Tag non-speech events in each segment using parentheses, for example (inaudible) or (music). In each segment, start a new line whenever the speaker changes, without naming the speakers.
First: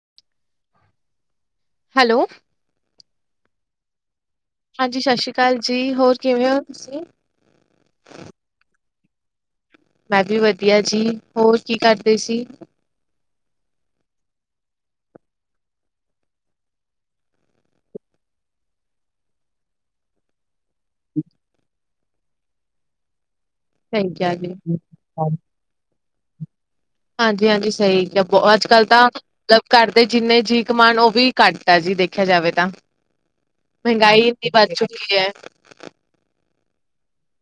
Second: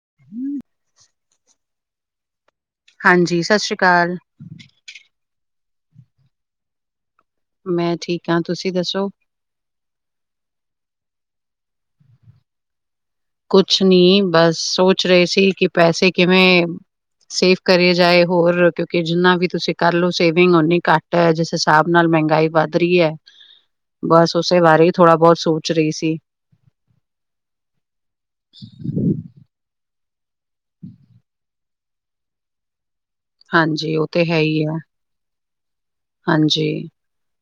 (unintelligible)
Hello.
ਹਾਂਜੀ ਸਤਿ ਸ਼੍ਰੀ ਅਕਾਲ।
ਹਾਂਜੀ ਸਤਿ ਸ਼੍ਰੀ ਅਕਾਲ ਜੀ ਹੋਰ ਕਿਵੇਂ ਓ ਤੁਸੀਂ?
ਮੈਂ ਠੀਕ ਆ ਤੁਸੀਂ ਦੱਸੋ?
ਮੈਂ ਵੀ ਵਧੀਆ ਜੀ ਹੋਰ ਕੀ ਕਰਦੇ ਸੀ।
ਕੁਛ ਨਹੀਂ ਬਸ ਸੋਚ ਰਹੇ ਸੀ ਕਿ ਪੈਸੇ ਕਿਵੇਂ ਸੇਵ ਕਰੇ ਜਾਏ ਹੋਰ ਕਿਉਂਕਿ ਜਿੰਨਾ ਵੀ ਤੁਸੀਂ ਕਰ ਲਓ ਸੇਵਿੰਗ ਓਨੀੇ ਘੱਟ ਐ ਜਿਸ ਹਿਸਾਬ ਨਾਲ ਮਹਿੰਗਾਈ ਵੱਧ ਰਹੀ ਐ
ਸਹੀ ਕਿਹਾ
ਬਸ
ਜੀ,
ਉਸੇ ਬਾਰੇ ਹੀ ਥੋੜਾ ਬਹੁਤ ਸੋਚ ਪੁਛ ਰਹੀ ਸੀ।
ਹਾਂਜੀ, ਹਾਂਜੀ ਸਹੀ ਆ ਬ ਅੱਜ ਕੱਲ੍ਹ ਤਾਂ ਮਤਲਬ ਘਰ ਦੇ ਜਿੰਨੇ ਜੀਅ ਕਮਾਣ ਉਹ ਵੀ ਘੱਟ (unintelligible) ਦੇਖਿਆ ਜਾਵੇ ਤਾਂ
ਹਾਂਜੀ, ਉਹ
ਮਹਿੰਗਾਈ
ਤੇ ਹੈ
ਇੰਨੀ
ਹੀ
ਵੱਧ
ਹੈ
ਚੁੱਕੀ ਐ।
ਹਾਂਜੀ,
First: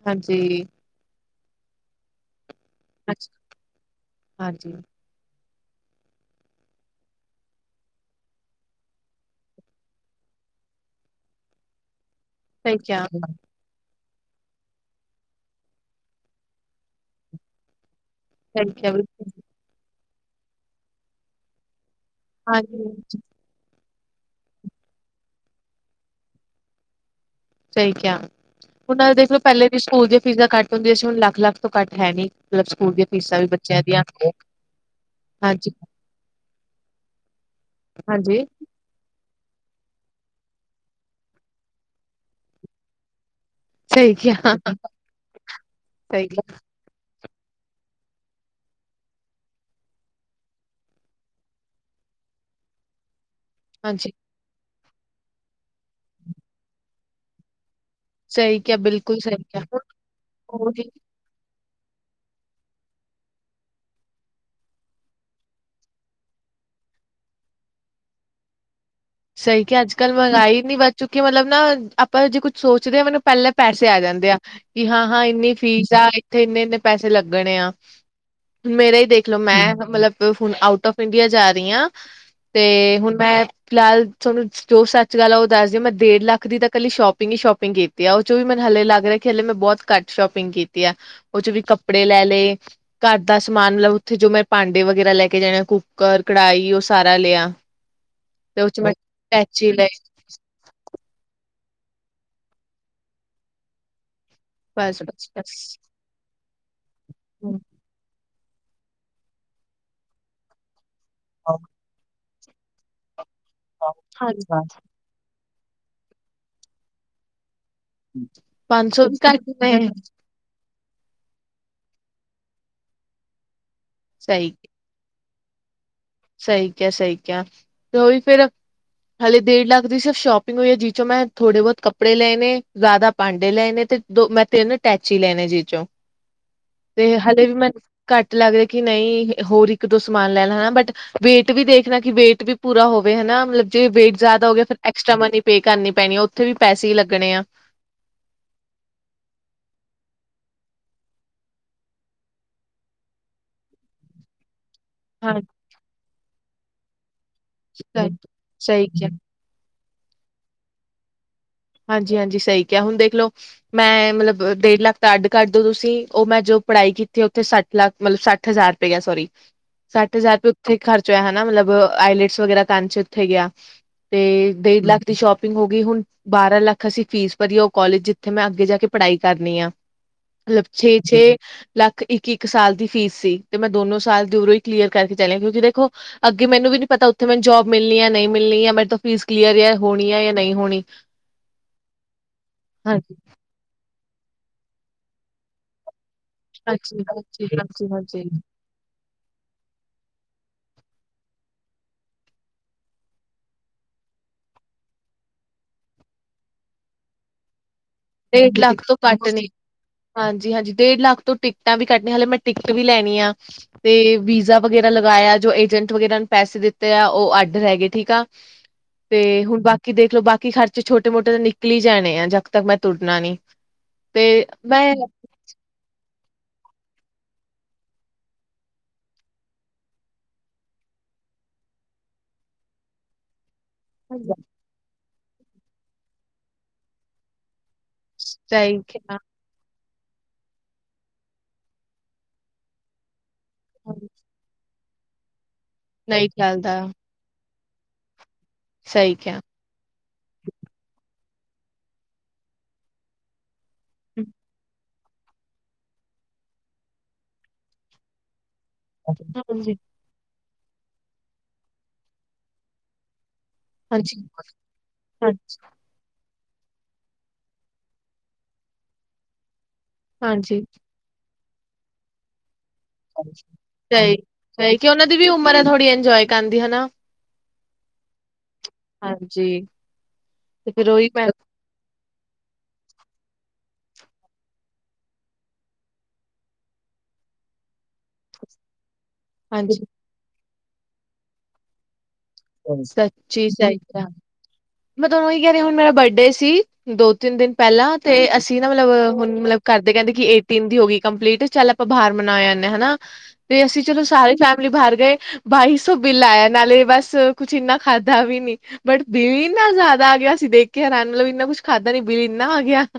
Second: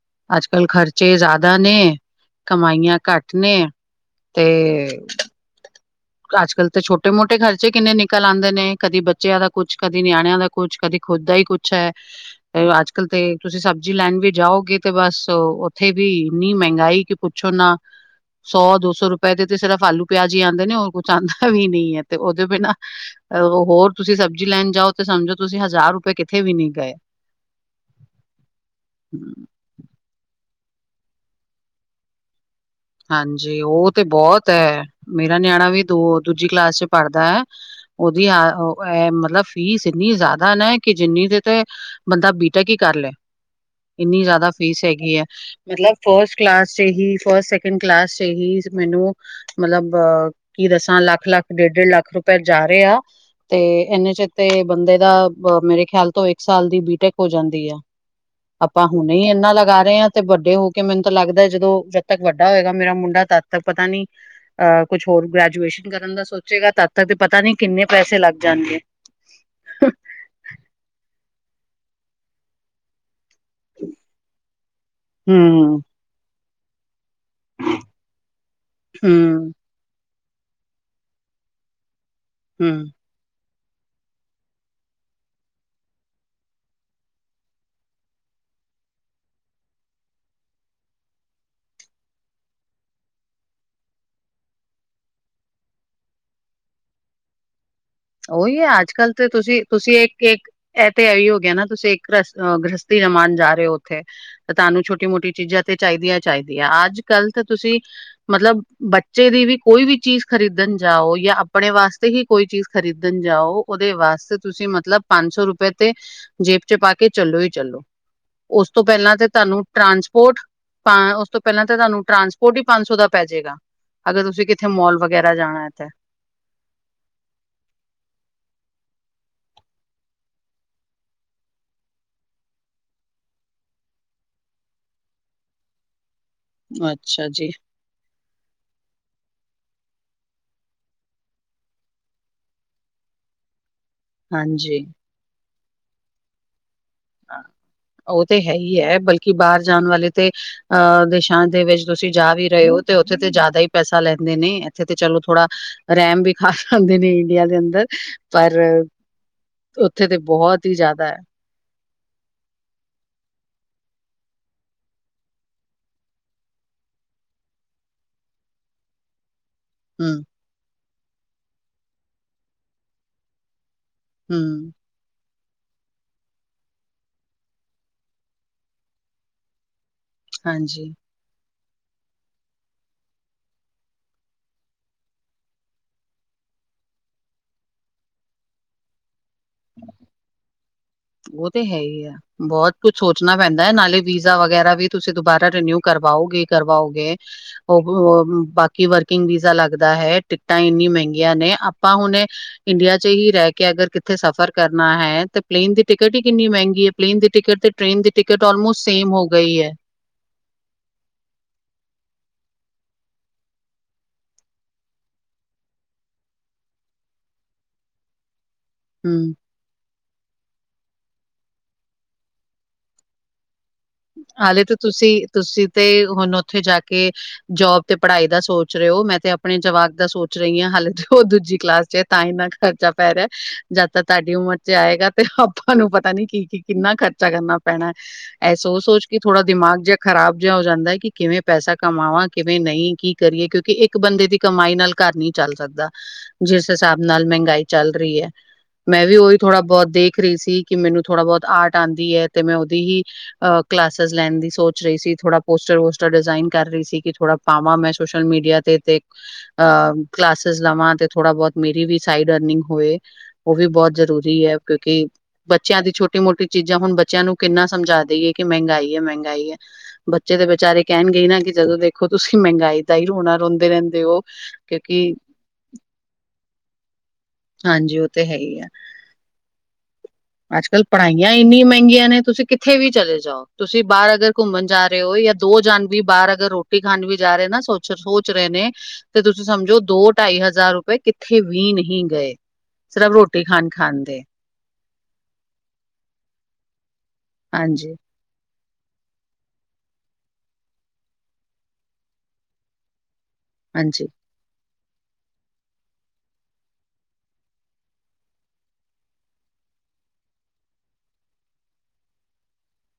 ਹਾਂਜੀ।
ਅੱਜ ਕੱਲ ਖਰਚੇ ਜ਼ਿਆਦਾ ਨੇ ਕਮਾਈਆਂ ਕੱਟ ਨੇ ਤੇ।
ਹਾਂਜੀ,
ਅੱਜ-ਕੱਲ੍ਹ ਤੇ ਛੋਟੇ ਮੋਟੇ ਖਰਚੇ ਕਿੰਨੇ ਨਿਕਲ ਆਂਦੇ ਨੇ। ਕਦੀ ਬੱਚਿਆਂ ਦਾ ਕੁਛ, ਕਦੀ ਨਿਆਣਿਆਂ ਦਾ। ਕੁਛ, ਕਦੇ ਖੁੱਦ ਦਾ ਈ ਕੁੱਛ ਐ।
(inaudible)
ਤੇ ਅੱਜ-ਕਲ, ਤੇ ਤੁਸੀਂ ਸਭ (unintelligible) ਜਾਓਗੇ, ਤੇ ਬਸ ਓਥੇ ਵੀ ਇੰਨੀ ਮਹੰਗਾਈ ਕਿ ਪੁੱਛੋ ਨਾ
ਸਹੀ ਕਿਹਾ
ਸੌ-ਦੋ-ਸੌ
ਬਿਲਕੁਲ,
ਰੁਪਏ ਦੇ ਤੇ ਸਿਰਫ ਆਲੂ ਪਿਆਜ ਹੀ ਆਂਦੇ ਨੇ, ਹੋਰ ਕੁਛ ਆਂਦਾ ਵੀ ਨੀ ਐ। ਤੇ ਉਹ ਦੇ ਬਿਨਾਂ
ਹਾਂਜੀ।
ਹੋਰ ਤੁਸੀਂ ਸਬਜ਼ੀ ਲੈਣ ਜਾਓ ਤੇ ਸਮਝੋ ਤੁਸੀਂ ਹਜ਼ਾਰ ਰੁਪਏ ਕਿੱਥੇ ਵੀ ਨੀ ਗਏ।
ਸਹੀ ਕਿਹਾ ਆ ਹੁਣ ਦੇਖ ਲਓ ਪਹਿਲੇ ਵੀ ਸਕੂਲ ਦੀਆਂ ਫੀਸਾਂ ਘੱਟ ਹੁੰਦੀਆਂ ਸੀ ਹੁਣ ਲੱਖ, ਲੱਖ ਤੋਂ ਘੱਟ ਹੈ ਨਹੀਂ। ਮਤਲਬ ਸਕੂਲ
ਹਾਂਜੀ ਉਹ ਤੇ ਬਹੁਤ ਐ ਮੇਰਾ ਨਿਆਣਾ ਵੀ ਦੋ ਦੂਜੀ ਕਲਾਸ ਚ ਪੜ੍ਹਦਾ। ਉਹਦੀ ਆ
ਹਾਂਜੀ-ਹਾਂਜੀ,
ਅ ਮਤਲਬ ਫੀਸ ਇੰਨੀ ਜ਼ਿਆਦਾ ਨਾ ਕਿ ਜਿੰਨੀ ਦੇ ਤੇ ਬੰਦਾ ਬੀਟੈਕ ਕਰ ਲੇ।
ਸਹੀ
ਇੰਨੀ ਜ਼ਿਆਦਾ
ਕਿਹਾ,
ਫੀਸ ਹੈਗੀ ਐ ਮਤਲਬ
ਸਹੀ
ਫਸਟ
ਕਿਹਾ,
ਕਲਾਸ ਚ ਹੀ ਫਸਟ ਕਲਾਸ ਚ ਹੀ ਮੈਨੂੰ ਮਤਲਬ ਕੀ ਦੱਸਾਂ ਲੱਖ, ਲੱਖ ਡੇਢ, ਡੇਢ ਲੱਖ ਰੁਪਏ ਜਾ ਰਹੇ ਆ। ਤੇ
ਹਾਂਜੀ।
ਇਹਨੇ ਚ ਤੇ ਬੰਦੇ ਦਾ ਮੇਰੇ ਖਿਆਲ ਤੋਂ ਇੱਕ ਸਾਲ ਦੀ ਬੀਟੈਕ ਹੋ ਜਾਂਦੀ ਆ।
ਸਹੀ ਕਿਹਾ,
ਆਪਾਂ
ਬਿਲਕੁਲ
ਹੁਣੇ ਈ
ਸਹੀ
ਇਨਾ
ਕਿਹਾ। ਹੁਣ
ਲਗਾ ਰੇ ਆ, ਤੇ ਵੱਡੇ ਹੋ ਕੇ
ਉਹੀ
ਮੈਨੂੰ ਤਾਂ ਲੱਗਦਾ, ਜਦੋਂ ਜਦ ਤੱਕ ਵੱਡ ਵੱਡਾ ਹੋਏਗਾ, ਮੇਰਾ ਮੁੰਡਾ ਤਦ ਤੱਕ ਪਤਾ ਨੀ ਆ ਕੁਛ ਹੋਰ ਗ੍ਰੈਜੂਏਸ਼ਨ ਕਰਨ ਦਾ ਸੋਚੇਗਾ, ਤਦ ਤੱਕ ਪਤਾ ਨੀ ਕਿੰਨੇ ਪੈਸੇ ਲੱਗ ਜਾਣਗੇ।
ਸਈ ਕਿਆ ਅੱਜ-ਕੱਲ ਮਗਾੰਈ ਇਨੀ ਵੱਧ ਚੁੱਕੀ, ਮਤਲਬ ਨਾ ਆਪਾਂ ਜੇ ਕੁੱਝ ਸੋਚਦੇ ਆ ਮੈਨੂੰ ਪੈਲਾਂ ਪੈਸੇ ਆ ਜਾਂਦੇ ਆ ਕਿ, ਹਾਂ-ਹਾਂ, ਇੰਨੀ
ਹਮ
ਫੀਸ ਆ। ਉੱਥੇ ਇੰਨੇ-ਇੰਨੇ ਪੈਸੇ ਲੱਗਣੇ ਆ। ਮੇਰਾ ਹੀ ਦੇਖਲੋ,
ਹਮ
ਮੈਂ ਮਤਲਬ ਹੁਣ ਆਊਟ ਆਫ ਇੰਡੀਆ ਜਾ ਰੀ ਆ,
ਹਮ
ਤੇ ਹੁਣ ਮੈਂ ਫਿਲਹਾਲ, ਤਹਾਨੂੰ ਜੋ ਸੱਚ ਗੱਲ ਆ, ਓ ਦੱਸਦੀ ਮੈਂ ਡੇਢ ਲੱਖ ਦੀ ਤਾਂ ਕੱਲੀ ਸ਼ੋਪਿੰਗ ਈ ਸ਼ੋਪਿੰਗ ਓ ਚੋਂ ਵੀ ਮੈਨੂੰ ਹਲੇ ਲੱਗ ਰਿਆ ਕੀ ਹਲੇ ਮੈਂ ਬੋਤ ਕੱਟ ਸ਼ੋਪਿੰਗ ਕੀਤੀ ਆ। ਔ ਚੋਂ ਵੀ ਕੱਪੜੇ ਲੈ ਲੇ। ਘਰ ਦਾ ਸਮਾਨ, ਮਤਲਬ ਉੱਥੇ ਜੋ ਮੈਂ ਪਾਂਡੇ ਵਗੈਰਾ ਲੈ ਕੇ ਜਾਣੇ, ਕੁੂਕਰ, ਕੜਾਈ, ਉਹ ਸਾਰਾ ਲਿਆ।
ਉਹੀ
ਤੇ
ਏ,
ਉਹ ਚ ਮੈਂ
ਅੱਜ-ਕੱਲ ਤੇ
ਟੈਚੀ ਲਏ
ਤੁਸੀਂ-ਤੁਸੀਂ ਇੱਕ ਇੱਕ ਐ ਤੇ ਐ ਈ ਹੋ ਗਿਆ ਨਾ, ਤੁਸੀਂ ਇੱਕ ਗ੍ਰਸਤੀ ਜਮਾਨ ਜਾ ਰਹੇ ਔ। ਥੇ ਤੇ ਤਾਨੂੰ
ਬਸ ਬਸ
ਛੋਟੀ-ਮੋਟੀ
ਬਸ
ਚੀਜ਼ਾਂ, ਤੇ ਚਾਈਦੀਆਂ ਚਾਈਦੀਆਂ। ਅੱਜ-ਕੱਲ੍ਹ ਤੇ ਤੁਸੀਂ ਮਤਲਬ, ਬੱਚੇ ਦੀ ਵੀ ਕੋਈ ਵੀ ਚੀਜ਼ ਖਰੀਦਣ ਜਾਓ ਯਾਂ ਆਪਣੇ ਵਾਸਤੇ ਹੀ ਕੋਈ ਚੀਜ਼ ਖ਼ਰੀਦਣ ਜਾਓ, ਓਦੇ ਵਾਸਤੇ ਤੁਸੀਂ ਮਤਲਬ ਪੰਜ-ਸੌ ਰੁਪਏ ਤੇ ਜੇਬ ਚ ਪਾ ਕੇ ਚੱਲੋ ਈ ਚੱਲੋ। ਔਸ ਤੋਂ
ਪੰਜ ਸੌ
ਪੈਲਾਂ
ਵੀ
ਤੇ
ਘੱਟ
ਤਾਨੂੰ
ਨੇ
ਟਰਾਂਸਪੋਰਟ ਉਸ ਤੋਂ ਪੈਲਾਂ ਤੇ ਤਾਨੂੰ ਟਰਾਂਸਪੋਰਟ ਹੀ ਪੰਜ ਸੌ ਦਾ ਪੈ ਜੇਗਾ, ਅਗਰ ਤੁਸੀਂ ਕਿੱਥੇ ਮੋਲ ਵ ਵਗੈਰਾ ਜਾਣਾ ਏ ਤੇ।
ਸਈ ਕਿਆ, ਸਈ ਕਿਆ, ਤੇ ਉਹੀ ਫੇਰ। ਹਲੇ ਡੇਢ ਲੱਖ ਦੀ ਸਿਰਫ ਸ਼ੋਪਿੰਗ ਹੋਈ ਐ। ਜੀ ਚੋਂ ਮੈਂ ਥੋੜੇ-ਬੋਤ ਕੱਪੜੇ ਲਏ ਨੇ, ਜ਼ਾਦਾ ਪਾਂਡੇ ਲਏ ਨੇ ਤੇ ਦੋ ਮੈਂ ਤੈਣ ਟੈਚੀ ਲੈਣੇ ਜੀ ਚੋਂ ਤੇ
ਅੱਛਾ
ਹਲੇੇ
ਜੀ
ਵੀ ਮੈਨੂੰ ਘੱਟ ਲੱਗ ਰੇ ਅ ਕਿ ਨਈ, ਹੋਰ ਇੱਕ-ਦੋ ਸਮਾਨ ਲੈਲਾ, ਹਣਾ ਬਟ ਵੇਟ ਵੀ ਦੇਖਣਾ ਕਿ ਵੇਟ ਵੀ ਪੂਰਾ ਹੋਵੇ ਹੈਨਾ। ਮਤਲਬ ਜੇ ਵੇਟ ਜ਼ਾਦਾ ਹੋ ਗਿਆ, ਫਿਰ
ਹਾਂਜੀ
ਐਕਸਟਰਾ ਮਨੀ ਪੇ ਕਰਨੀ ਪੈਣੀ ਐ, ਔਥੇ ਵੀ ਪੈਸੇ ਹੀ ਲੱ
ਉਹ ਤੇ ਹੈ ਹੀ ਐ, ਬਲਕਿ ਬਾਰ ਜਾਣ ਵਾਲੇ ਤੇ ਅ ਦੇਸ਼ਾਂ ਦੇ ਵਿੱਚ ਤੁਸੀਂ ਜਾ ਵੀ ਰਹੇ ਔ, ਤੇ ਔਥੇ ਤੇ ਜ਼ਾਦਾ ਹੀ ਪੈਸਾ ਲੈਂਦੇ ਨੇ। ਇਥੇ ਤੇ ਚਲੋ,
ਹਾਂਜੀ
ਥੋੜਾ ਰੈਮ ਵੀ ਖਾ ਲੇੰਦੇ ਨੇ ਇੰਡੀਆ ਦੇ ਅੰਦਰ,
ਸਹੀ
ਪਰ
ਸਹੀ ਕਿਹਾ
ਉੱਥੇ ਤੇ ਬਹੁਤ ਹੀ ਜ਼ਿਆਦਾ ਐ।
ਹਾਂਜੀ-ਹਾਂਜੀ, ਸਈ ਕਿਹਾ ਹੁਣ ਦੇਖ ਲੋ। ਮੈਂ ਮਤਲਬ ਦੇਡ ਲੱਖ ਦਾ ਅੱਡ ਕਰ ਦੋ ਤੁਸੀਂ ਉਹ ਮੈਂ ਜੋ ਪੜ੍ਹਾਈ ਕੀਤੀ ਉੱਥੇ ਸੱਠ ਲੱਖ ਮਤਲਬ ਸੱਠ ਹਜ਼ਾਰ ਰੁਪਿਆ ਸੋਰੀ। ਸੱਠ
ਹੂੰ
ਹਜ਼ਾਰ ਰੁਪਏ ਉੱਥੇ ਖਰਚ ਹੋਇਆ ਹਨਾ ਮਤਲਬ ਆਈਲੈਟਸ ਵਗੈਰਾ ਕਰਨ ਚ ਉੱਥੇ ਗਿਆ। ਤੇ
ਹੂੰ
ਡੇਢ ਲੱਖ ਦੀ ਸ਼ੋਪਿੰਗ ਹੋ ਗਈ, ਹੁਣ। ਬਾਰਾਂ ਲੱਖ ਅਸੀਂ ਫੀਸ ਭਰੀ ਏ ਉਹ ਕਾਲਜ ਜਿੱਥੇ ਮੈਂ ਅੱਗੇ ਜਾ ਕੇ ਪੜ੍ਹਾਈ ਕਰਨੀ ਆ। ਮਤਲਬ
ਹਾਂਜੀ
ਛੇ-ਛੇ। ਲੱਖ ਇੱਕ-ਇੱਕ ਸਾਲ ਦੀ ਫੀਸ ਸੀ ਤੇ ਮੈਂ ਦੋਨੋ ਸਾਲ ਦੀ ਉਰੋਂ ਹੀ ਕਲੀਅਰ ਕਰਕੇ ਚੱਲਿਆ ਕਿਉਂਕਿ ਦੇਖੋ ਅੱਗੇ ਮੈਨੂੰ ਵੀ ਨੀ ਪਤਾ ਉੱਥੇ ਮੈਨੂੰ ਜੋਬ ਮਿਲਣੀ ਐ ਨੀ ਮਿਲਣੀ ਐ ਮੇਰੇ ਤੋ ਫੀਸ ਕਲੀਅਰ ਆ, ਹੋਣੀ ਆ ਜਾਂ ਨਈ ਹੋਣੀ
ਉਹ ਤੇ ਹੈ ਹੀ ਐ, ਬੋਤ ਕੁੱਛ
ਹਾਂ
ਸੋਚਣਾ ਪੈਂਦਾ। ਨਾਲੇ ਵੀਜ਼ਾ ਵਗੈਰਾ ਵੀ ਤੁਸੀਂ ਦੁਬਾਰਾ ਰੇਨਿਊ ਕਰਵਾਓਗੇ।
ਹਾਂਜੀ,
ਕਰਵਾਓਗੇ,
ਹਾਂਜੀ,
ਔ
ਹਾਂਜੀ, ਹਾਂਜੀ
ਬਾਕੀ ਕਿ ਵਰਕਿੰਗ ਵੀਜ਼ਾ ਲੱਗਦਾ ਹੈ। ਟਿਕਟਾਂ ਇੰਨੀ ਮੰਗਿਆਂ ਨੇ ਆਪਾਂ ਹੁਣ ਇੰਡੀਆ ਚ ਹੀ ਰੈ ਕੇ, ਅਗਰ ਕਿੱਥੇ ਸਫ਼ਰ ਕਰਨਾ ਹੈ ਤੇ ਪਲੇਨ ਦੀ ਟਿਕਟ ਹੀ ਕਿੰਨੀ ਮੈੰਗੀ ਏ। ਪਲੇਨ ਦੀ ਟਿਕਟ ਤੇ ਟ੍ਰੇਨ ਦੀ ਟਿਕਟ ਆਲਮੋਸਟ ਸੇਮ ਹੋ ਗਈ ਐ।
ਹਾਂਜੀ-ਹਾਂਜੀ, ਡੇਢ ਲੱਖ ਤੋਂ ਟਿਕਟਾਂ ਵੀ ਕੱਟ ਨੇ। ਹਾਲੇ ਮੈਂ ਟਿਕਟ ਵੀ ਲੈਣੀ ਆ। ਤੇ ਵੀਜ਼ਾ ਵਗੈਰਾ ਲਗਾਇਆ, ਜੋ ਏਜੰਟ ਵਗੈਰਾ ਪੈਸੇ ਦਿੱਤੇ ਆ, ਉਹ ਅੱਡ ਰੈਗੇ, ਠੀਕ ਆ। ਤੇ
ਹਮ
ਹੁਣ ਬਾਕੀ ਦੇਖ ਲੋ। ਬਾਕੀ ਖਰਚੇ, ਛੋਟੇ-ਮੋਟੇ ਤਾਂ ਨਿਕਲੀ ਜਾਣੇ ਆ, ਜਦ ਤੱਕ ਮੈਂ ਤੁੁਰਨਾ ਨੀ। ਤੇ
ਹਾਲੇ ਤੇ
ਮੈਂ
ਤੁਸੀਂ, ਤੁਸੀਂ ਤੇ ਹੁਣ ਔਥੇ ਜਾ ਕੇ ਜੋਬ ਤੇ ਪੜ੍ਹਾਈ ਦਾ ਸੋਚ ਰਹੇ ਹੋ, ਮੈਂ ਤੇ ਆਪਣੇ ਜਵਾਕ ਦਾ ਸੋਚ ਰਹੀ ਹਾਂ ਹਾਲੇ ਉਹ ਦੂਜੀ ਕਲਾਸ ਚ ਏ। ਤਾਂ ਇੰਨਾ ਕ ਖਰਚਾ ਪੈ ਰਿਹਾ। ਜਦ ਤਾਂ ਤੁਹਾਡੀ ਉਮਰ ਚ ਆਏਗਾ ਤੇ ਆਪਾਂ ਨੂੰ ਪਤਾ ਨੀ ਕੀ-ਕੀ ਕਿੰਨਾ ਖਰਚਾ ਕਰਨਾ ਪੈਣਾ।
ਸਹੀ
ਸੋਚ ਸੋਚ ਕੇ
ਕਿਹਾ
ਥੋੜਾ ਦਿਮਾਗ ਜਿਹਾ ਖਰਾਬ ਜਿਹਾ ਹੋ ਜਾਂਦਾ ਕਿ ਕਿਵੇਂ ਪੈਸਾ ਕਮਾਵਾਂ, ਕਿਵੇਂ ਨਈ, ਕੀ ਕਰੀਏ ਕਿਉਂਕਿ ਇੱਕ ਇੱਕ ਬੰਦੇ ਦੀ ਕਮਾਈ ਨਾਲ ਘਰ ਨਹੀਂ ਚੱਲ ਸਕਦਾ,
ਨਹੀਂ
ਜਿਸ
ਚੱਲਦਾ
ਹਿਸਾਬ ਨਾਲ ਮਹਿੰਗਾਈ ਚੱਲ ਰਹੀ ਐ। ਮੈਂ
ਸਹੀ
ਵੀ ਉਹੀ
ਕਿਹਾ।
ਥੋੜ੍ਹਾ ਬਹੁਤ ਦੇਖ ਰਹੀ ਸੀ ਕਿ ਮੈਨੂੰ ਥੋੜਾ ਬਹੁਤ ਆਰਟ ਆਂਦੀ ਐ ਤੇ ਮੈਂ ਉਹਦੀ ਹੀ ਅਹ ਕਲਾਸਿਸ ਲੈਣ ਦੀ ਸੋਚ- ਰਹੀ ਸੀ। ਥੋੜਾ ਪੋਸਟਰ ਵੋਸਟਰ ਡਿਜ਼ਾਇਨ ਕਰ ਰਹੀ ਸੀ ਕਿ ਥੋੜਾ ਪਾਵਾਂ ਮੈਂ ਸੋਸ਼ਲ ਮੀਡੀਆ ਤੇ ਤੇ
ਹਾਂਜੀ,
ਅ ਕਲਾਸਿਸ ਲਵਾਂ ਤੇ ਥੋੜਾ ਬਹੁਤ ਮੇਰੀ ਵੀ ਸਾਈਡ ਅਰਨਿੰਗ ਹੋਏ। ਉਹ ਵੀ ਬਹੁਤ
ਹਾਂਜੀ,
ਜ਼ਰੂਰੀ ਹੈ ਕਿਉਂਕਿ
ਹਾਂ-
ਬੱਚਿਆਂ ਦੀ ਛੋਟੀ ਮੋਟੀ ਚੀਜ਼ਾਂ ਹੁਣ ਬੱਚਿਆਂ ਨੂੰ ਕਿੰਨਾ ਸਮਝਾ ਦੇਈਏ। ਕਿ ਮਹਿੰਗਾਈ ਹੈ ਮਹਿੰਗਾਈ ਹੈ ਬੱਚੇ ਤੇ
ਹਾਂਜੀ
ਵਿਚਾਰੇ ਕਹਿਣਗੇ ਈ ਨਾ ਕਿ ਜਦੋਂ ਦੇਖੋ ਤੁਸੀਂ ਮਹਿੰਗਾਈ। ਦਾ ਹੀ ਹੋਣਾ ਰੋਂਦੇ ਰਹਿੰਦੇ ਉ ਕਿਉਂਕਿ।
ਪਰ ਇਹ ਥੋੜ੍ਹੀ ਇੰਜੋਏ ਕਰਦੀ ਹਨਾ।
ਹਾਂਜੀ ਉਹ ਤੇ ਹੈ ਹੀ ਹੈ।
ਹਾਂਜੀ
ਅੱਜ
ਤੇ
ਕੱਲ
ਫਿਰ ਉਹੀ ਮੈਂ
ਪੜ੍ਹਾਈਆਂ ਇੰਨੀਆਂ ਮਹਿੰਗੀਆਂ ਨੇ ਤੁਸੀਂ ਕਿੱਥ। ਇੱਥੇ ਵੀ ਚਲੇ ਜਾਓ ਤੁਸੀਂ ਬਾਹਰ ਅਗਰ ਘੁੰਮਣ ਜਾ ਰਹੇ ਹੋ ਜਾਂ ਦੋ ਜਾਣ ਵੀ ਬਾਹਰ ਅਗਰ ਰੋਟੀ ਖਾਣ ਵੀ ਜਾ ਰਹੇ ਨਾ ਸੋਚ। ਸੋਚ ਰਹੇ ਨੇ ਤੇ ਤੁਸੀਂ
ਹਾਂਜੀ।
ਸਮਝੋ ਦੋ ਢਾਈ ਹਜ਼ਾਰ ਰੁਪਏ ਕਿੱਥੇ ਵੀ ਨਹੀਂ ਗਏ। ਸਿਰਫ ਰੋਟੀ
ਸੱਚੀ
ਖਾਣ
ਸਹੀ
ਖਾਣ
ਆ
ਦੇ।
ਮੈਂ ਤੁਹਾਨੂੰ ਇਹੀ ਕਹਿ ਰਹੀ ਹੁਣ ਮੇਰਾ ਬਰਡੇ ਸੀ ਦੋ ਤਿੰਨ ਦਿਨ
ਹਾਂਜੀ
ਪਹਿਲਾਂ ਤੇ ਅਸੀਂ। ਨਾ ਮਤਲਬ ਹੁਣ ਮਤਲਬ ਘਰਦੇ ਕਹਿੰਦੇ ਕਿ ਏਟੀਨ ਦੀ ਹੋ ਗਈ ਕੰਪਲੀਟ ਚੱਲ ਆਪਾਂ ਬਾਹਰ ਮਨਾ ਆਣੇ ਹਾਂ ਹੈਨਾ। ਤੇ ਅਸੀਂ ਚਲੋ
ਹਾਂਜੀ
ਸਾਰੀ ਫੈਮਿਲੀ ਬਾਹਰ ਗਏ ਬਾਈ ਸੋ ਬਿੱਲ ਆਇਆ ਨਾਲੇ ਬਸ। ਕੁਛ ਇੰਨਾ ਖਾਧਾ ਵੀ ਨੀ। ਬਟ ਬਿੱਲ ਇੰਨਾ ਜ਼ਿਆਦਾ ਆ ਗਿਆ ਅਸੀਂ ਦੇਖ ਕੇ ਹੈਰਾਨ ਮਤਲਬ ਇੰਨਾ ਕੁਛ ਖਾਧਾ ਨੀ ਬਿੱਲ ਇੰਨਾ ਆ ਗਿਆ। (inaudible)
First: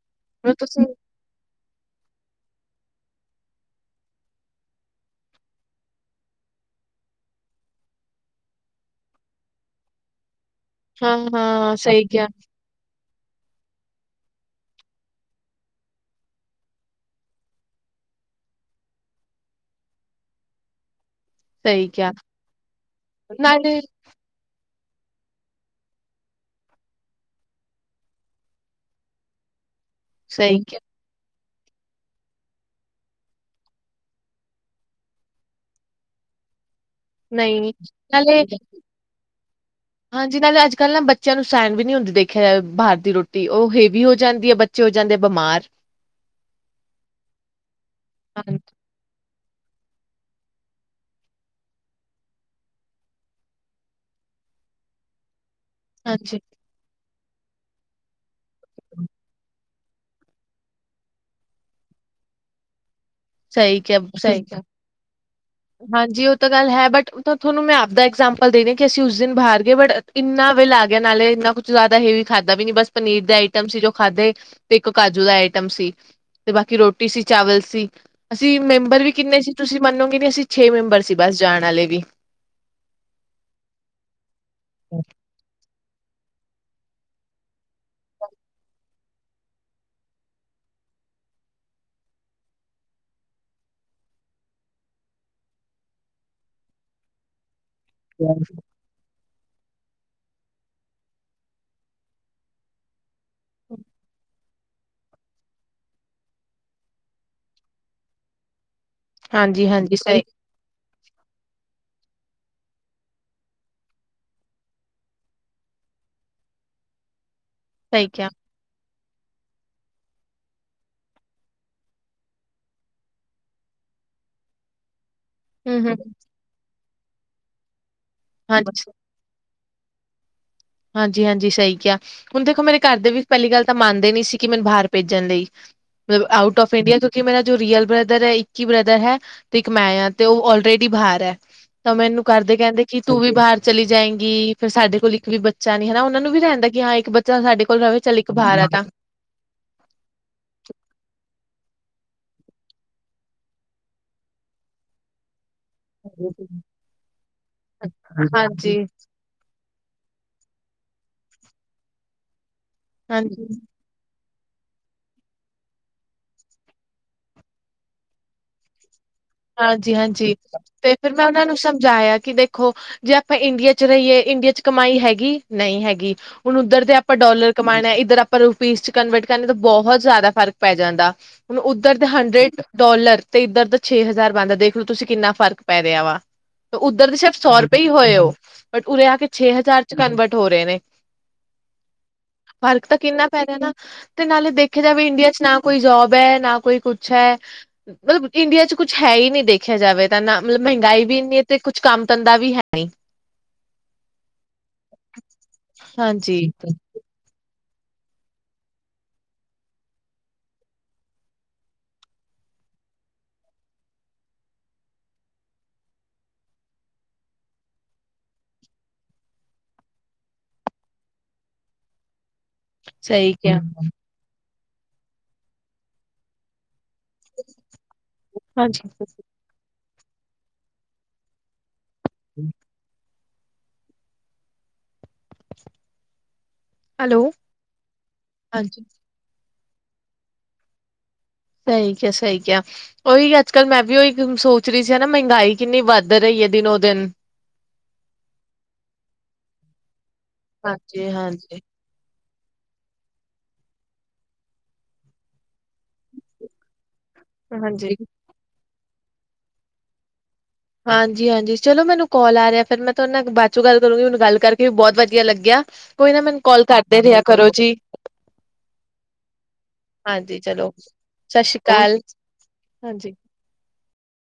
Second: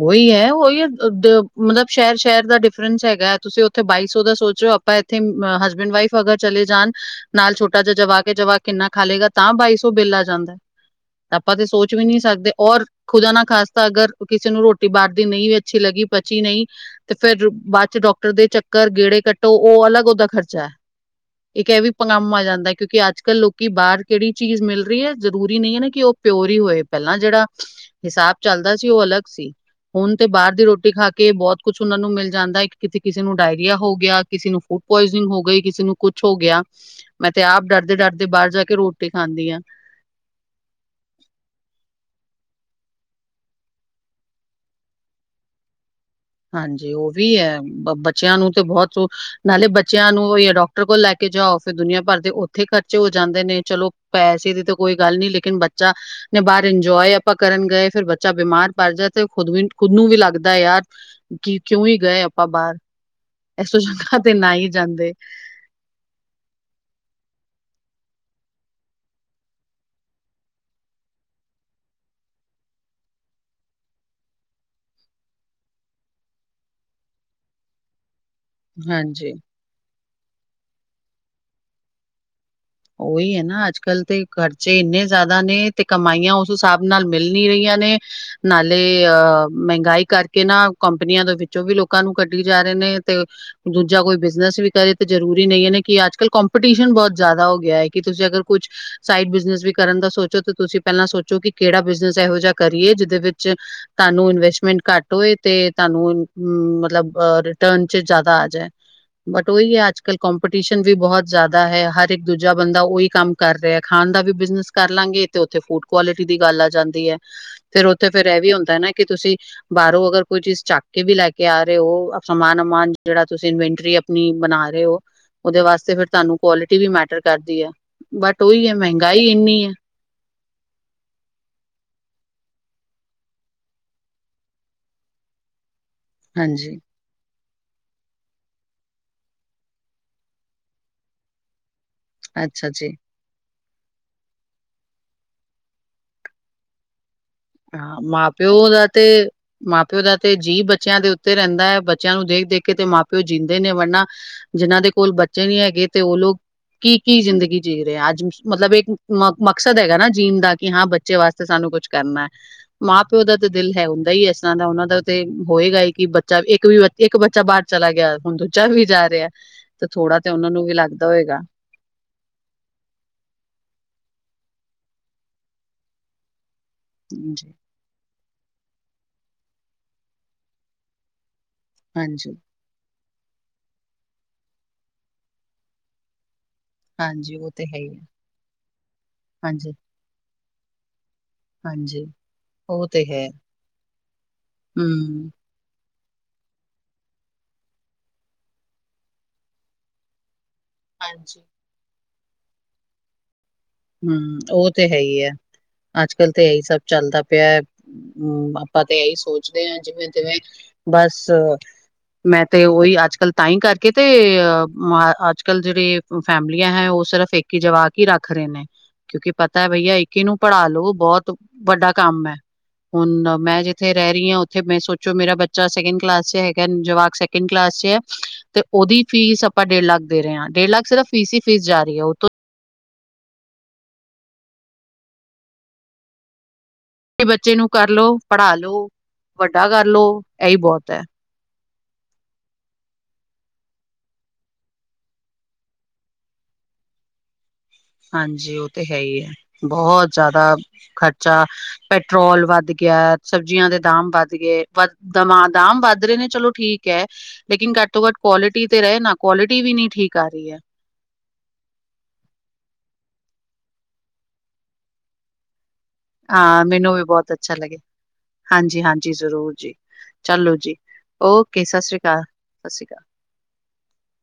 ਉਹੀ ਹੈ
ਮਤਲਬ
ਉਹੀ
ਤੁਸੀਂ
ਹੈ ਮਤਲਬ ਸ਼ਹਿਰ ਸ਼ਹਿਰ ਦਾ ਡਿਫਰੈਂਸ ਹੈਗਾ ਏ ਤੁਸੀਂ ਉੱਥੇ ਬਾਈ ਸੌ ਦਾ ਸੋਚ ਰਹੇ ਓ ਆਪਾਂ ਇੱਥੇ ਹਸਬੈਂਡ ਵਾਈਫ। ਅਗਰ ਚਲੇ ਜਾਣ ਨਾਲ ਛੋਟਾ ਜਿਹਾ ਜਵਾਕ ਕੇ ਜਵਾਕ ਕਿੰਨਾ ਖਾ ਲੇਗਾ ਤਾਂ ਬਾਈ ਸੌ ਬਿੱਲ ਆ ਜਾਂਦਾ।
ਹਾਂ
ਆਪਾਂ ਤੇ
ਹਾਂ
ਸੋਚ ਵੀ
ਸਹੀ
ਨਹੀਂ
ਕਿਹਾ
ਸਕਦੇ ਔਰ ਖੁਦਾ ਨਾ ਖ਼ਾਸਤਾਂ ਅਗਰ। ਕਿਸੇ ਨੂੰ ਰੋਟੀ ਬਾਹਰ ਦੀ ਨਹੀਂ ਵੀ ਅੱਛੀ ਲੱਗੀ ਪਚੀ ਨਹੀਂ। ਤੇ ਫੇਰ ਬਾਅਦ ਚ ਡਾਕਟਰ ਦੇ ਚੱਕਰ ਗੇੜੇ ਕੱਟੋ ਉਹ ਅਲੱਗ ਉਹਦਾ ਖਰਚਾ ਹੈ। ਇੱਕ ਇਹ
ਸਹੀ
ਵੀ
ਕਿਹਾ
ਪਗਾਮ ਆ ਜਾਂਦਾ ਕਿਉਂਕਿ ਅੱਜ ਕੱਲ੍ਹ ਲੋਕੀ
ਨਾਲੇ
ਬਾਹਰ। ਕਿਹੜੀ ਚੀਜ਼ ਮਿਲ ਰਹੀ ਹੈ ਜਰੂਰੀ ਨਹੀਂ ਹੈ ਨਾ ਕਿ ਉਹ ਪਿਓਰ ਹੀ ਹੋਏ ਪਹਿਲਾਂ ਜਿਹੜਾ ਹਿਸਾਬ ਚੱਲਦਾ। ਸੀ ਉਹ ਅਲੱਗ ਸੀ ਹੁਣ ਤੇ ਬਾਹਰ
ਸਹੀ
ਦੀ
ਕਿਹਾ
ਰੋਟੀ ਖਾ ਕੇ ਬਹੁਤ। ਕੁਛ ਉਹਨਾਂ ਨੂੰ ਮਿਲ ਜਾਂਦਾ ਹੈ ਕਿਤੇ ਕਿਸੇ ਨੂੰ ਡਾਇਰੀਆ ਹੋ ਗਿਆ ਕਿਸੇ ਨੂੰ ਫੂਡ ਪੁਆਇਜਨਿੰਗ ਹੋ ਗਈ ਕਿਸੇ ਨੂੰ ਕੁਛ ਹੋ ਗਿਆ। ਮੈਂ ਤੇ
ਨਹੀਂ
ਆਪ ਡਰਦੇ ਡਰਦੇ
ਨਾਲੇ
ਬਾਹਰ ਜਾ ਕੇ ਰੋਟੀ ਖਾਂਦੀ ਹਾਂ।
ਹਾਂਜੀ ਨਾਲੇ ਅੱਜ ਕੱਲ੍ਹ ਨਾ ਬੱਚਿਆਂ ਨੂੰ ਸਹਿਣ ਵੀ ਨੀ ਹੁੰਦੀ ਦੇਖਿਆ ਜਾ ਬਾਹਰ ਦੀ ਰੋਟੀ ਉਹ ਹੇਵੀ ਹੋ ਜਾਂਦੀ ਹੈ। ਚ ਹੋ ਜਾਂਦੇ ਬਿਮਾਰ।
ਹਾਂਜੀ ਉਹ ਵੀ ਹੈ ਬੱਚਿਆਂ ਨੂੰ
ਹਾਂ-
ਤੇ ਬਹੁਤ ਨਾਲੇ ਬੱਚਿਆਂ ਨੂੰ ਡਾਕਟਰ ਕੋਲ ਲੈ ਕੇ ਜਾਓ ਫਿਰ ਦੁਨੀਆਂ ਭਰ ਦੇ ਉੱਥੇ ਖਰਚੇ ਹੋ ਜਾਂਦੇ ਨੇ ਚਲੋ। ਪੈਸੇ ਦੀ ਤਾਂ ਕੋਈ ਗੱਲ ਨੀ ਲੇਕਿਨ ਬ ਬੱਚਾ ਨੇ
ਹਾਂਜੀ
ਬਾਹਰ ਇੰਜੋਏ ਆਪਾਂ ਕਰਨ ਗਏ ਫੇਰ ਬੱਚਾ ਬਿਮਾਰ ਪੜ ਜਾਏ ਤੇ ਖੁਦ ਵੀ। ਖੁਦ ਨੂੰ ਵੀ ਲੱਗਦਾ ਯਾਰ ਕਿ ਕਿਉਂ ਹੀ ਗਏ ਆਪਾਂ ਬਾਹਰ। ਇਸ ਤੋਂ
ਸਹੀ ਕਿਹਾ
ਚੰਗਾ ਤੇ
ਸਹੀ
ਨਾ
ਕਿਹਾ
ਹੀ ਜਾਂਦੇ।
ਹਾਂਜੀ ਉਹ ਤਾਂ ਗੱਲ ਹੈ ਬਟ ਮੇ ਤਾਂ ਤੁਹਾਨੂੰ ਮੈਂ ਆਪਦਾ ਐਗਜਾਮਪਲ ਦੇਰੀ ਕਿ ਅਸੀਂ ਉਸ ਦਿਨ ਬਾਹਰ ਗਏ ਬੱਟ। ਇੰਨਾ ਬਿੱਲ ਆ ਗਿਆ ਨਾਲੇ ਇੰਨਾ ਕੁਛ ਜ਼ਿਆਦਾ ਹੈਵੀ ਖਾਧਾ ਵੀ ਨੀ ਬਸ ਪਨੀਰ ਦੇ ਆਈਟਮ ਸੀ ਜੋ ਖਾਧੇ। ਤੇ ਇੱਕ ਕਾਜੂ ਦਾ ਆਈਟਮ ਸੀ ਤੇ ਬਾਕੀ ਰੋਟੀ ਸੀ ਚਾਵਲ ਸੀ। ਅਸੀਂ ਮੈਂਮਬਰ ਵੀ
ਹਾਂਜੀ
ਕਿੰਨੇ ਸੀ ਤੁਸੀਂ ਮੰਨੋਗੇ ਨੀ ਅਸੀਂ ਛੇ ਮੈਂਮਬਰ ਸੀ ਬਸ ਜਾਣ ਆਲੇ ਵੀ।
ਉਹੀ ਹੈ ਨਾ ਅੱਜ ਕੱਲ੍ਹ ਤੇ ਖਰਚੇ ਇੰਨੇ ਜ਼ਿਆਦਾ ਨੇ ਤੇ ਕਮਾਈਆਂ ਉਸ ਹਿਸਾਬ ਨਾਲ ਮਿਲ ਨੀ ਰਹੀਆਂ ਨੇ। ਨਾਲੇ ਅਹ ਮਹਿੰਗਾਈ ਕਰਕੇ ਨਾ ਕੰਪਨੀਆਂ ਦੇ ਵਿੱਚੋਂ ਵੀ ਲੋਕਾਂ ਨੂੰ ਕੱਢੀ ਜਾ ਰਹੇ ਨੇ ਤੇ। ਦੂਜਾ ਕੋਈ ਬਿਜਨਸ ਵੀ ਕਰੇ ਤਾਂ ਜਰੂਰੀ ਨਹੀਂ ਇਹ ਕਿ ਅੱਜ ਕੱਲ ਕੰਪੀਟੀਸ਼ਨ ਬਹੁਤ ਜ਼ਿਆਦਾ ਹੋ। ਗਿਆ ਹੈ ਕਿ ਤੁਸੀਂ ਅਗਰ ਕੁੱਛ ਸਾਈਡ ਬਿਜਨਸ ਵੀ ਕਰਨ ਦਾ ਸੋਚੋ ਤੇ ਤੁਸੀਂ ਪਹਿਲਾਂ ਸੋਚੋ ਕਿ ਕਿਹੜਾ ਬਿਜਨਸ ਇਹੋ ਜਿਹਾ ਕਰੀਏ ਜਿਹਦੇ ਵਿੱਚ। ਤੁਹਾਨੂੰ ਇਨਵੈਸਟਮੈਂਟ ਘੱਟ ਓਏ ਤੇ ਤੁਹਾਨੂੰ ਮਤਲਬ ਰਿਟਰਨ ਚ ਜਿਆਦਾ ਆ ਜਾਏ। ਬਟ
ਹਾਂਜੀ
ਉਹੀ ਹੈ
ਹਾਂਜੀ
ਅੱਜ ਕੱਲ੍ਹ
ਸਹੀ
ਕਪੀਟੀਸ਼ਨ ਵੀ ਬਹੁਤ ਜ਼ਿਆਦਾ ਹੈ ਹਰ ਇੱਕ। ਦੂਜਾ ਬੰਦਾ ਉਹੀ ਕੰਮ ਕਰ ਰਿਹਾ ਖਾਣ ਦਾ ਵੀ ਬਿਜਨਸ ਕਰ ਲਾਂਗੇ ਤੇ ਉੱਥੇ ਫੂਡ ਕੁਆਲਿਟੀ ਦੀ ਗੱਲ ਆ ਜਾਂਦੀ ਹੈ। ਫਿਰ
ਸਹੀ
ਉੱਥੇ ਫੇਰ
ਕਿਹਾ
ਇਹ ਵੀ ਹੁੰਦਾ ਨਾ ਕਿ ਤੁਸੀਂ। ਬਾਹਰੋਂ ਅਗਰ ਕੋਈ ਚੀਜ਼ ਚੱਕ ਕੇ ਵੀ ਲੈ ਕੇ ਆ ਰਹੇ ਹੋ ਸਮਾਨ ਉਮਾਨ ਜਿਹੜਾ ਤੁਸੀਂ ਇਨਵਟਰੀ। ਆਪਣੀ ਬਣਾ ਰਹੇ ਹੋ। ਉਹਦੇ
ਹੂੰ
ਵਾਸਤੇ
ਹੂੰ
ਫਿਰ ਤੁਹਾਨੂੰ ਕੁਆਲਿਟੀ ਵੀ ਮੈਟਰ ਕਰਦੀ ਆ, ਬਟ ਉਹੀ ਹੈ
ਹਾਂਜੀ
ਮਹਿੰਗਾਈ ਇੰਨੀ ਹੈ।
ਹਾਂਜੀ-ਹਾਂਜੀ, ਸਹੀ ਕਿਹਾ। ਹੁਣ ਦੇਖੋ ਮੇਰੇ ਘਰ ਦੇ ਵੀ ਪਹਿਲੀ ਗੱਲ ਤਾਂ ਮੰਨਦੇ ਨੀ ਸੀ ਕਿ ਮੈਨੂੰ ਬਾਹਰ ਭੇਜਣ ਲਈ ਮਤਲਬ ਆਊਟ ਆਫ
ਹਾਂਜੀ
ਇੰਡੀਆ ਮੇਰਾ ਜੋ ਰੀਅਲ ਬ੍ਰਦਰ ਹੈ ਇੱਕ ਹੀ ਬ੍ਰਦਰ ਹੈ ਤੇ ਇੱਕ ਮੈਂ ਆ ਤੇ ਉਹ ਲਰੇਡੀ ਬਾਹਰ ਹੈ। ਤਾਂ ਮੈਨੂੰ ਘਰ ਦੇ
ਅੱਛਾ
ਕਹਿੰਦੇ
ਜੀ
ਕਿ ਤੂੰ ਵੀ ਬਾਹਰ ਚਲੀ ਜਾਏਗੀ ਫਿਰ ਸਾਡੇ ਕੋਲ ਇੱਕ ਵੀ ਬੱਚੇ ਬੱਚਾ ਨੀ ਉਹਨਾਂ ਨੂੰ ਵੀ ਰਹਿੰਦਾ ਹਾਂ ਇੱਕ ਬੱਚਾ ਸਾਡੇ ਕੋਲ
ਹਾਂ,
ਰਵੇ ਚੱਲ
ਮਾਂ
ਇੱਕ ਬਾਹਰ ਆ
ਪਿਓ
ਤਾਂ
ਜਾ ਤੇ ਮਾਂ ਪਿਓ ਦਾ ਤੇ ਜੀਅ ਬੱਚਿਆਂ ਦੇ ਉੱਤੇ ਰਹਿੰਦਾ ਹੈ ਬੱਚਿਆਂ ਨੂੰ ਦੇਖ ਦੇਖ ਕੇ ਤੇ ਮਾਂ ਪਿਓ ਜੀਂਦੇ ਨੇ ਵਰਨਾ। ਜਿਹਨਾਂ ਦੇ ਕੋਲ ਬੱਚੇ ਨੀ ਹੈਗੇ ਤੇ ਉਹ ਲੋਕ ਕੀ ਕੀ ਜ਼ਿੰਦਗੀ ਜੀ ਰਹੇ ਆ ਅੱਜ ਮਤਲਬ
ਹਾਂਜੀ-ਹਾਂਜੀ,
ਇੱਕ ਮ ਮਕਸਦ ਹੈਗਾ ਨਾ ਜੀਣ ਦਾ ਕਿ ਹਾਂ ਬੱਚੇ ਵਾਸਤੇ ਸਾਨੂੰ ਕੁੱਛ ਕਰਨਾ। ਮਾਂ ਪਿਓ ਦਾ ਤਾਂ ਦਿਲ ਹੈ ਹੁੰਦਾ ਹੀ ਇਸ ਤਰ੍ਹਾਂ ਦਾ ਉਹਨਾਂ ਦਾ, ਤੇ ਹੋਏਗਾ ਹੀ ਕਿ ਬੱਚਾ ਇੱਕ ਵੀ ਇੱਕ ਬੱਚਾ ਬਾਹਰ ਚਲਾ ਗਿਆ ਹੁਣ ਦੂਜਾ ਵੀ ਜਾ ਰਿਹਾ। ਤੇ ਥੋੜਾ ਤੇ
ਹਾਂਜੀ-ਹਾਂਜੀ,
ਉਹਨਾਂ ਨੂੰ ਵੀ
ਤੇ
ਲੱਗਦਾ
ਫਿਰ ਮੈਂ
ਹੋਏਗਾ
ਉਹਨਾਂ ਨੂੰ ਸਮਝਾਇਆ ਕਿ ਦੇਖ ਦੇਖੋ ਜੇ ਆਪਾਂ ਇੰਡੀਆ ਚ ਰਹੀਏ ਇੰਡੀਆ ਚ ਕਮਾਈ ਹੈਗੀ ਨਹੀਂ ਹੈਗੀ ਹੁਣ ਉੱਧਰ ਦੇ ਆਪਾਂ ਡੋਲਰ
ਹਾਂਜੀ।
ਕਮਾਉਣਾ ਇੱਧਰ ਆਪਾਂ ਰੁਪੀਜ਼ ਚ ਕਨਵਰਟ ਕਰਨਾ ਤਾਂ ਬਹੁਤ ਜ਼ਿਆਦਾ ਫ਼ਰਕ ਪੈ ਜਾਂਦਾ। ਹੁਣ ਉੱਧਰ ਦੇ
ਹਾਂਜੀ-ਹਾਂਜੀ
ਹੰਡਰਡ ਡੋਲਰ ਤੇ ਇੱਧਰ ਦਾ ਛੇ ਹਜ਼ਾਰ ਬਣਦਾ ਦੇਖ ਲੋ ਤੁਸੀਂ ਕਿੰਨਾ ਫ਼ਰਕ ਪੈ ਰਿਹਾ ਵਾ। ਉੱਧਰ ਦੇ ਸਿਰਫ
ਉਹ
ਸੌ
ਤੇ
ਰੁਪਏ
ਹੈ
ਹੀ
ਹੈ
ਹੋਏ ਉਹ ਬਟ ਉਰੇ ਆ ਕੇ ਛੇ ਹਜ਼ਾਰ ਚ ਕਨਵਰਟ ਹੋ ਰਹੇ ਨੇ।
ਹਾਂਜੀ-ਹਾਂਜੀ
ਫ਼ਰਕ
ਉਹ
ਤਾਂ
ਤੇ
ਕਿੰਨਾ
ਹੈ
ਪੈ ਜਾ ਨਾ ਤੇ ਨਾਲੇ ਦੇਖਿਆ ਜਾਵੇ ਇੰਡੀਆ
ਹੂੰ
ਚ ਨਾਮ ਕੋਈ ਜੋਬ ਹੈ ਨਾ ਕੋਈ ਕੁਛ ਹੈ, ਮਤਲਬ ਇੰਡੀਆ ਚ ਕੁੱਛ ਹੈ ਹੀ ਨਹੀਂ ਦੇਖ ਦੇਖਿਆ ਜਾਵੇ ਤਾਂ ਨਾ ਮਤਲਬ ਮਹਿੰਗਾਈ ਵੀ ਇਨੀ
ਹਾਂਜੀ।
ਤੇ ਕੁਛ ਕੰਮ ਧੰਦਾ ਵੀ ਹੈ ਨਹੀਂ।
ਹੂੰ, ਉਹ ਤੇ ਹੈ ਹੀ ਹੈ, ਅੱਜ ਕੱਲ੍ਹ ਤਾਂ
ਹਾਂਜੀ,
ਇਹੀ ਸਭ ਚੱਲਦਾ ਪਿਆ। ਹੂੰ, ਆਪਾਂ ਤੇ ਇਹੀ ਸੋਚਦੇ ਹਾਂ ਜਿਵੇਂ ਤਿਵੇਂ ਬਸ ਮੈਂ ਤੇ ਉਹੀ ਅੱਜ ਕੱਲ੍ਹ ਤਾਂਹੀ ਕਰਕੇ ਤੇ ਅੱਜ ਕੱਲ ਜਿਹੜੇ ਫੈਮਲੀਆਂ ਹੈ ਉਹ ਸਿਰਫ ਇੱਕ ਹੀ ਜਵਾਕ ਹੀ ਰੱਖ ਰਹੇ ਨੇ। ਕਿਉਂਕਿ ਪਤਾ ਹੈ ਬਈਆ ਇੱਕ ਨੂੰ ਪੜ੍ਹਾ ਲੋ ਬਹੁਤ ਵੱਡਾ ਕੰਮ ਹੈ।
ਸਹੀ
ਹੁਣ
ਕਿਹਾ।
ਮੈਂ ਜਿੱਥੇ ਰਹਿ ਰਹੀ ਹਾਂ ਉੱਥੇ ਮੈਂ ਸੋਚੋ ਮੇਰਾ ਬੱਚਾ ਸੈਕਿੰਡ ਕਲਾਸ ਚ ਹੈਗਾ ਜਵਾਕ ਕਲਾਸ ਚ ਤੇ
ਹਾਂਜੀ,
ਉਹਦੀ ਫੀਸ ਆਪਾਂ ਡੇਢ ਦੇ ਰਹੇ ਹਾਂ ਡੇਢ ਲੱਖ ਸਿਰਫ ਫੀਸ ਹੀ ਫੀਸ ਜਾ ਰਹੀ ਹੈ ਉਹੋਂ
(inaudible) ਹੈਲੋ।
ਬੱਚੇ ਨੂੰ ਕਰਲੋ, ਪੜ੍ਹਾ
ਹਾਂਜੀ,
ਲੋ, ਵੱਡਾ ਕਰ ਲੋ ਇਹੀ ਬਹੁਤ ਹੈ।
ਸਹੀ ਕਿਆ ਸਹੀ ਕਿਹਾ। ਉਹੀ ਅੱਜ ਕੱਲ੍ਹ ਮੈਂ ਵੀ ਉਹੀ ਸੋਚ ਰਹੀ ਸੀ ਨਾ ਮਹਿੰਗਾਈ ਕਿੰਨੀ ਵੱਧ ਰਹੀ ਹੈ ਦਿਨੋ ਦਿਨ।
ਹਾਂਜੀ ਉਹ ਤੇ ਹੈ ਹੀ ਹੈ ਬਹੁਤ ਜ਼ਿਆਦਾ ਖਰਚਾ।
ਹਾਂਜੀ-ਹਾਂਜੀ।
ਪੈਟਰੋਲ ਵੱਧ ਗਿਆ ਸਬਜ਼ੀਆਂ ਦੇ ਦਾਮ ਵੱਧ ਗਏ ਵੱਧ ਦਮਾ ਦਮ ਵੱਧ ਰਹੇ ਨੇ ਚਲੋ ਠੀਕ, ਹੈ ਲੇਕਿਨ ਘੱਟ ਤੋਂ ਘੱਟ ਕੁਆਲਿਟੀ ਤੇ ਰਹੇ ਨਾ ਕੁਆਲਿਟੀ ਵੀ ਨੀ ਠੀਕ ਆ ਰਹੀ ਹੈ।
ਹਾਂਜੀ-ਹਾਂਜੀ, ਚਲੋ ਮੈਨੂੰ ਕਾਲ ਆ ਰਿਹਾ ਫਿਰ ਮੈਂ ਤੁਹਾਡੇ ਨਾਲ ਬਾਅਦ ਚੋਂ ਗੱਲ ਕਰੂੰਗੀ ਮਨੂੰ ਗੱਲ ਕਰਕੇ ਵੀ ਬਹੁਤ ਵਧੀਆ ਲੱਗਿਆ। ਕੋਈ ਨਾ ਮੈਨੂੰ ਕਾਲ ਕਰਦੇ ਰਿਹਾ ਕਰੋ ਜੀ।
ਹਾਂਜੀ-ਹਾਂਜੀ, ਜ਼ਰੂਰ ਜੀ, ਚਲੋ ਜੀ ਓਕੇ ਸਤਿ ਸ਼੍ਰੀ ਅਕਾਲ। ਸਤਿ ਸ਼੍ਰੀ ਅਕਾਲ।
ਹਾਂਜੀ।